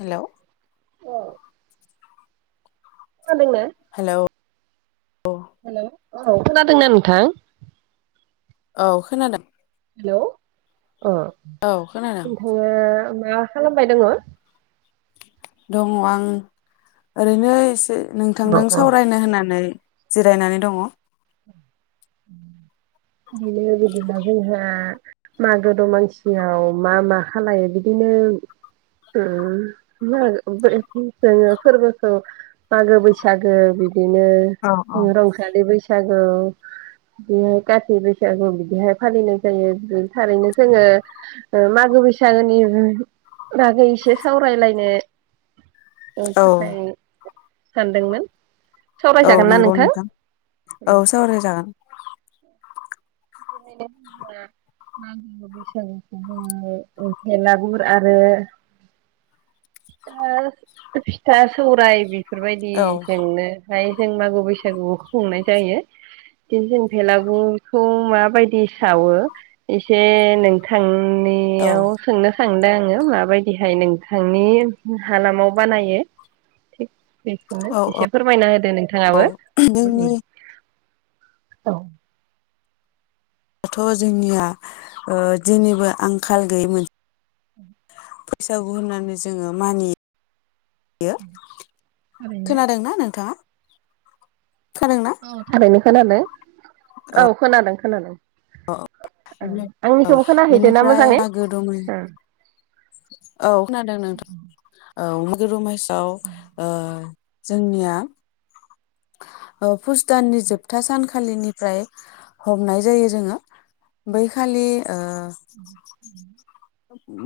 Hello औ खोनादोंना? Hello hello औ खोनादोंना नोंथां? औ खोनादों। हेलौ ओ औ खोनादों नोंथाङा ओ मा खालामबाय दङ'? दङ' आं ओरैनो एसे नोंथांदों अ सावरायनो होननानै। जिरायनानै दङ। [inaudible] [unintelligible] जोहा मागो दमासियाव मा मा खालायो बिदिनो उ जोङो फोरबोखौ मागो बैसागो बिदिनो औ रंजालि बैसागु। जागौ बेहाय कात बैसागु बिदिहाय फालिनाय जायो थारैनो जोङो ओ मागो बैसागोनि बागै एसे सावरायलायनो ओ औ थाखाय सानदोंमोन। औ सावरायजागोन ना नंगौ नोंथां औ सावराय जागोन। [unintelligible] मागो बैसागुखौ जोङो भेलागुर आरो फिथा सौराय बि औ बेफोरबायदिजेंनो हाय जों मागो बैसागु खुंनाय जायो बि जों भलागुरखौ माबायदि सावो एसे नोंथां औ नियाव सोंनो। थांदों आङो माबायदिहाय नोंथांनि हालामाव बानायो? बेखौनो औ एसे औ फोरमायना होदो नोंथाङाबो। औ जोंनियाथ' औ। दाथ' जोंनिया ओ दिननिबो आंखां खाल गैयोमोन। फैसागु होननानै जोङो मानियो। बियो खोनादोंना नोंथाङा? खोनादोंना? औ थारैनो खोनादो। औ खोना खोनादों। औ आंनिखौबो खोनाहैदों ना बेनिफ्राय मोजाङै? मागो दङ औ खोनादों नोंथा। औ मागो दमासि औ ओ जोंनिया ओ पुस दाननि जोबथा सानखालिनिफ्राय हमनाय जायो जोङो बैखालि ओ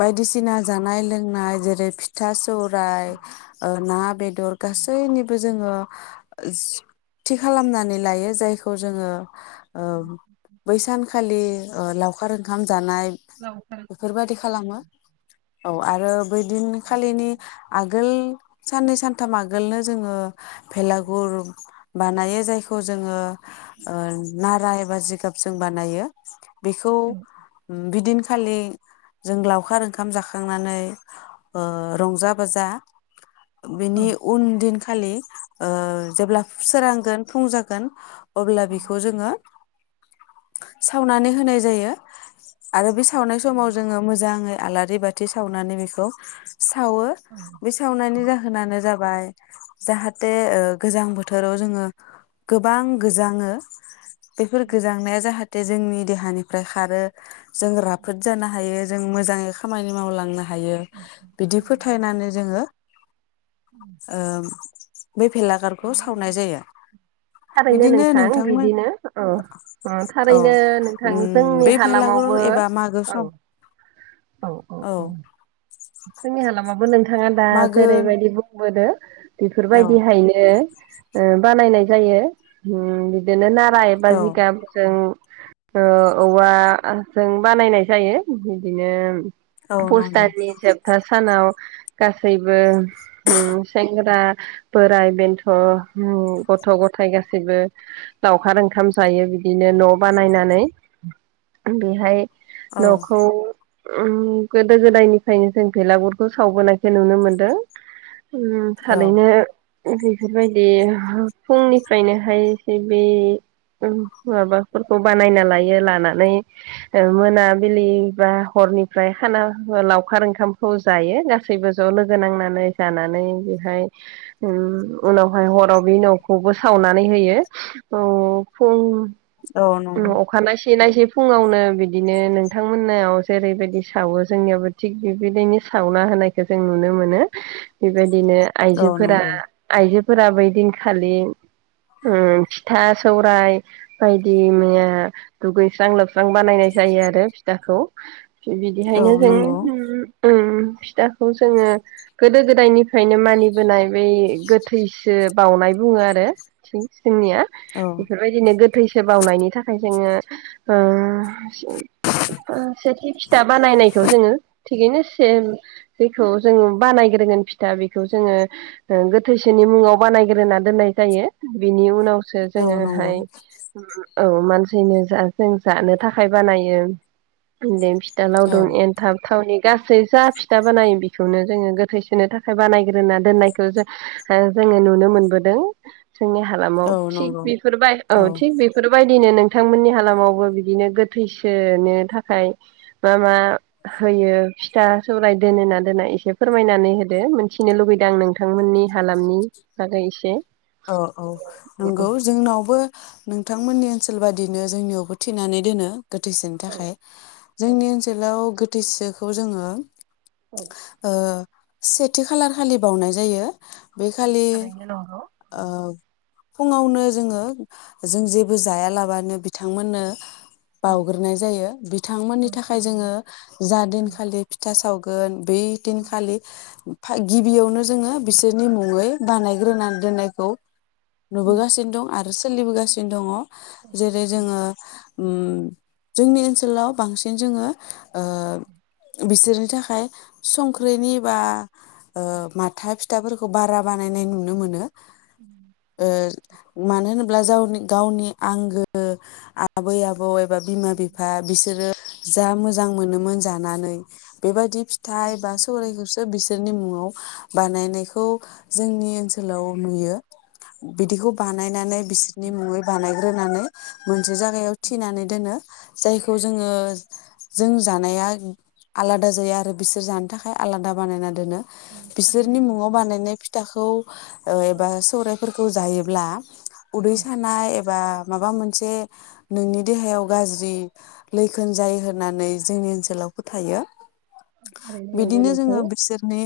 बायदिसिना जानाय लोंनाय जेरै फिथा सौराय ओ ना बेे दर गासैनिबो जोङो जि थि खालामनानै लायो जायखौ जोङो ओ [inaudible] बै सानखालि ओ लावखार ओंखाम लावखार। बादि खालामो। औ आरो बैदिनखालिनि आग गोल साननै सानथाम आगोलनो जोङो भेलागुर बानायो जायखौ जोङो ओ नारा एबा जिगाब जों बानायो। बेखौ ओम बिदिनखालि जों लावखार ओंखाम जाखांनानै ओ रंजा बाजा बिनि उन दिनखालि ओ जेब्ला सोरांगोन फुं जागोन। अब्ला बिखौ जोङो सावनानै होनाय जायो आरो बे सावनाय ओ मोजाङै आलारि बाथि सावनानै बिखौ सावो बे सावनायनि जाहोनानो जाबाय जाहाथे ओ गोजां बोथोराव जोङो गोबां गोजाङो। बेफोर गोजांनाया जाहाथे। जोंनि देहानिफ्राय खारो जों राब। फोद जानो हायो जों मोजाङै खामानि मावलांनो हायो बिदि फोथायनानै जोङो ओम थारैनो बिदिनो नोंथां नोंथांमोन बिदिनो औ औ थारैनो उम नोंथां बे जोंनि भेलागुर हालामावबो। एबा मागो औ। सम औ। जोंनि हालामाबो नों। थाङा दा मागो जेरैबायदि बुंबोदो। औ बेफोरबायदिहायनो। ओ बानायनाय जायो उम बिदिनो ना जायबा औ जिगाबजों ओ औवाजों बानायनाय जायो बिदिनो औ नंगौ। दा सानाव गासैबो होम सेेंग्रा बोराय बेन्थ' गथ' गथाय गासैबो लावखार ओंखाम जायो बिदिनो न'बानायनानै बेहाय औ न'खौ उम गोदो गोदायनि फ्रायनो जों बेलागुरखौ सावबोनायखौ नुनो मोनदों। ओम औ थारैनो बेफोरबायदि फुंनिफ्रायनोहाय एसे बे उम माबाफोरखौ बानायना लायो लानानै मोनाबिलि बा हरनिफ्राय खाना लाव खार ओंखामखौ जायो गासैबो ज'लोगो नांनानै जानानै बेहाय उम उनावहाय हराव बे न'खौबो सावनानै होयो फुं औ नंगौ अखानायसेै नायसै फुङावनो बिदिनो नोंथांमोनाव जेरैबायदि सावो जोंनियावबो थिग बिबायदिनो सावना होनायखौ जों नुनो मोनो बायदिनो औ आइजोफोरा नंगौ आइजो फोरा बै दिनखालि उम फिथा सौराय बायदि मैया दुगैस्रां लोबस्रां बानायनाय जायो आरो फिथाखौ औ बिदिहायनो जों नंगौ उ ओम। फिथाखौ जोङो गोदो गोदायनिफ्रायनो मानिबोनाय बै गोथैसो बावनाय बुङो आरो इथिं जोंनिया औ बेफोरबायदिनो गो थैसो बावनायनि थाखाय जोङो ओ सेथि फिथा बानायनायखौ जोङो थिगैनो से जेखौ जोङो बानायग्रोगोन फिथा बेखौ जोङो गोथैसेनि मुङाव बानायग्रोना दोननाय जायो बिनि उनाव सो औ नंगौ जोङोहाय औ मानसिनो जा जों जानो थाखाय बानायो औ लावदुम, एनथाब, गावनि गासै जा फिथा बानायो बेखौनो जोङो गोथैसोनो थाखाय बानायग्रोना दोननायखौ जों जोङो नुनो मोनबोदों। जोंनि हालामाव औ थिग नंगौ बेफोरबाय औ थिग बेफोरबायदिनो नों नोंथांमोननि हालामावबो बिदिनो गोथैसोनो थाखाय मा मा होयो फिथा सौराय दोनोना दोननाय एसे फोरमायनानै होदो मिथिनो लुगैदों आं नोंथांमोननि हालामनि बागै एसे। औ औ नंगौ जोंनावबो नोंथांमोननि ओनसोल बादिनो जोंनियावबो थिनानै दोनो गोथैसोनो थाखाय जोंनि ओनसोलाव गो [unintelligible] जोङो ओ सेथि खालार खालिबावनाय जायो। बे ओ खालि थारैनो नंगौ। ओ फुङावनो जोङो जों जेबो जायालाबानो बिथांमोननो बावग्रोनाय जायो बिथांमोननि थाखाय जोङो जा दिनखालि फिथा साव गोन बै दिनखालि [unintelligible] गिबियावनो जोङो बिसोरनि मुङै बानायग्रोना दोननाय औ। नुबोगासिनो दं आरो सोलिबोगासिनो दङ। जेरै जोङो ओम जोंनि ओनसोलाव बांसिन जोङो ओ बिसोरनि थाखाय संख्रैनि बा ओ माथा फिथ फिथाफोरखौ बारा बानायनाय नुनो मोनो। ओ मानो होन [unintelligible] गावनि आंगो आबै आबौ एब बा बिमा बिफा बिसोरो जा मोजां मोनोमोन जानानै बेबादि फिथाइ बा सौरायखौसो बिसोरनि मुङाव बानायनायखौ जोंनि ओनसोलाव नुयो बिदिखौ बानायनानै बिसोरनि मुङै बानायग्रोनानै मोसे जागायाव थिनानै दोनो जायखौ जोङो जों जानाया आलादा जायो आरो बिसोर जानो थाखाय आलादा बानायना दोनो बिसोरनि मुङाव बानायनाय फिथाखौ एबा सौरायफोरखौ जायोब्ला उदैसानाय एबा माबा मोनसे नोंनि देहायाव गाज्रि लैखोन जायो होननानै जोंनि ओनसोलाव फोथायो। बिदिनो जोङो बिसोरनि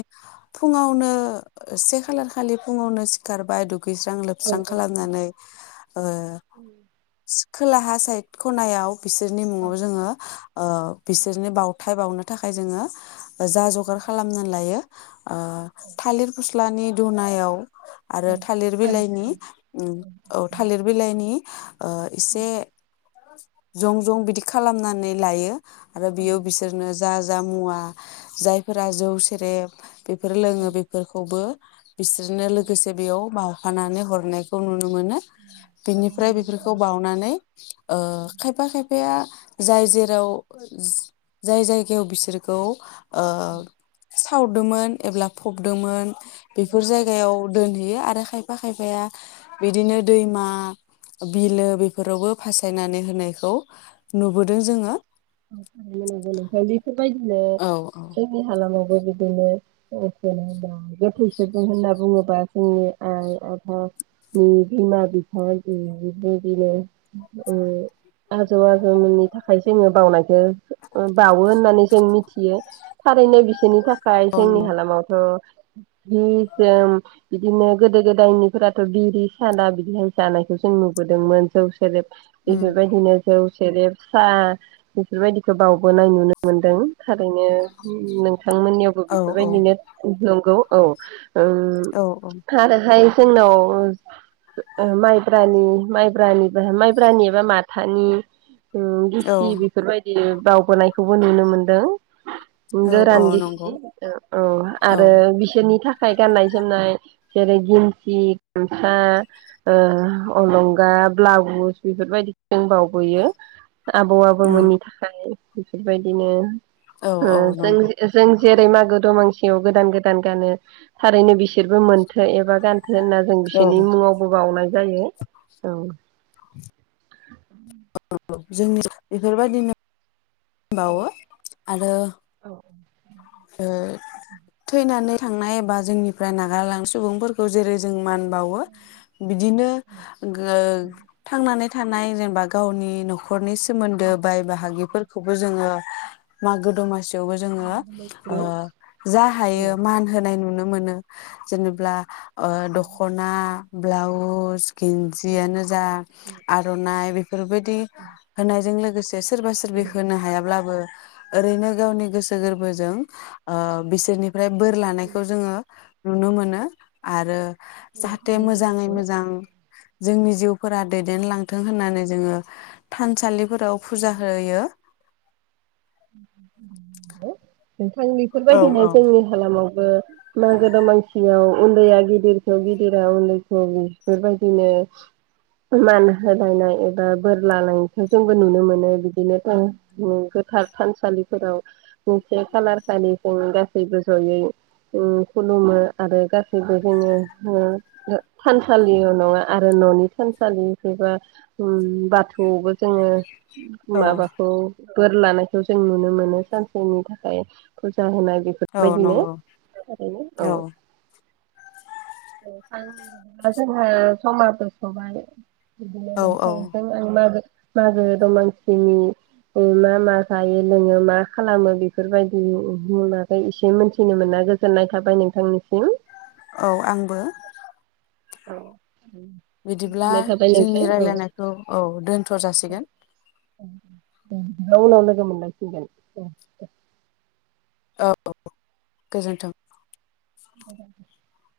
फुङावनो से खालार खालि फुङावनो सिखारबाय दु गैस्रां लोबस्रां खालामनानै ओ स खोलाहा साइद खनायाव बिसोरनि मुङाव जोङो ओ बिसोरनि बाव थाइ बावनो थाखाय जोङो जा जगार खालामनान लायो आ थालिर फस्ल लानि दुनायाव आरो थालिर बिलाइनि उम औ थालिर बिलाइनि [inaudible] ओ इसे जं जं बिदि खालामनानै लायो। आरो बेयाव बिसोरनो जा जा मुवा जायफोरा जौ सेरे बेफोर लोङो बेफोरखौबो बिसोर नो लोगोसे बेयाव बा नानै हरनायखौ नुनो मोनो बिनिफ्राय बेफोरखौ बावनानै ओ खायफा खायफाया जाय जेराव जाय जायगायाव बिसोरखौ ओ सावदोंमोन एब्ला फबदोंमोन बेफोर जायग औ दोनहैयो आरो खायफा खायफाया बिदिनो दैमा बिलो बेफोरावबो फासायनानै होनायखौ नुबोदों जोङो। [unintelligible] बेफोरबायदिनो औ औ जोंनि हालामाव बेबायदिनो [unintelligible] जेनेबा गोथैसो जों होनना बुङोबा जोंनि आइ आफानि बिमा बिफाबायदिनो ओ [unintelligible] आजौमोननि थाखाय जोङो बावनायखौ ओ बावो होननानै जों मिथियो थारैनो बिसोरनि थाख खाय औ जोंनि नंगौ हालामाव थ' जि जोम बिदिनो गोदो गोदायनिफोराथ' बिरि साना बिदिहाय जानायखौ जों नुबोदोंमोन जौ सेरेब उम बेफोरबायदिनो जौ सेरब साह बेफोरबायदिखौ बावबोनाय नुनो मोनदों थारैनो उ नों थांमोननियावबो औ औ बेफोरबायदिनो नंगौ औ ओउम औ खारोहाय जोंनाव माइब्रानि -माइब्रानि -माइब्रानि एबा माथानि औ गिबि बि बेबायदि बावबोनायखौबो नुनो मोनदों। औ औ गोरान नंगौ -गिसि औ औ आरो बिसोरनि थाखाय आखाइ गाननाय -जोमनाय जेरै गिन्सि गामसा ओ अलंगा ब्लाउस बेफोरबायदि जों बावबोयो आबौ उम गुबुननि थाखाय बेफोरबायदिनो औ ओ औ जों नंगौ -जि जों -जि जेरै मागो दमांसेयाव गोदान -गोदान गानो थारैनो बिसोरबो मोनथो एबा गान माथो होनना जों औ बिसोरनि मुङावबो बावनाय जायो औ। [unintelligible] होबावो आरो ओ थैनानै थांनाय एबा जोंनिफ्राय नागारलां सुबुंफोरखौ जेरै जों मान बावो बिदिनो गो थांनानै थानाय जेनेबा गावनि न'खर खरनि सोमोन्दो बाय- बाहागि खौबो जोङो मागो -दमासि थेवबो जोङो जा हायो मान होनाय नुनो मोनो। जेनेब्ला ओ द'खना ब्लाउस गिन्जियानो जा आर'नाइ बेफोरबायदि होनायजों लोगो सोरबा सोरबि होनो हायाब्लाबो ओरैनो गावनि गोसो गोरबो जों अ बिसोरनि ओमफ्राय बोर लानायखौ जोङो नुनो मोनो आरो जाहाथे मोजाङै मोजां जोंनि जिउ फोरा दैदेनलांथों होननानै जोङो थानसालि। फोराव फुजा होयो। [unintelligible] नोंथां औ बेफोरबायदिनो औ जोंनि हालामाव। बो मागो दामासियाव उन्दैया गिदिरखौ गिदिरा उन्दैखौ बेबायदिनो मान होलायनाय एबा बोर लालायनायखौ जोंबो नुनो मोनो बिदिनो। था-थानसालिफोराव मोनसे खालार खालि जों गासैबो जयै खुलुमो आरो गासैबो जोङो थानसालि नङा आरो ननि थानसालि एबा बाथौबो। जोङो औ माबाखौ बोर लानो जों नुनो मोनो सानसेनि थाखाय फुजा होनाय। औ बेफोरबायदिनो नंगौ औ। औ नोंथां दा जोङो समाबो जोबथबाय। बिदिनो औ औ नोंथांजों आं मागो मागो दमासिनि मा मा? जायो लोङो मा खालामो बेफोरबायदि माबै एसे मोनथिनो मोना गोजोननाय थाबाय नोंथांनिसिम। औ आंबो। औ बिदिब्ला जोंनि औ राय्लायनायखौ औ दोनथ‌ जासिगोन। उनाव लोगो मोनलांसिनगोन। औ गोजोन्थों। द द [inaudible]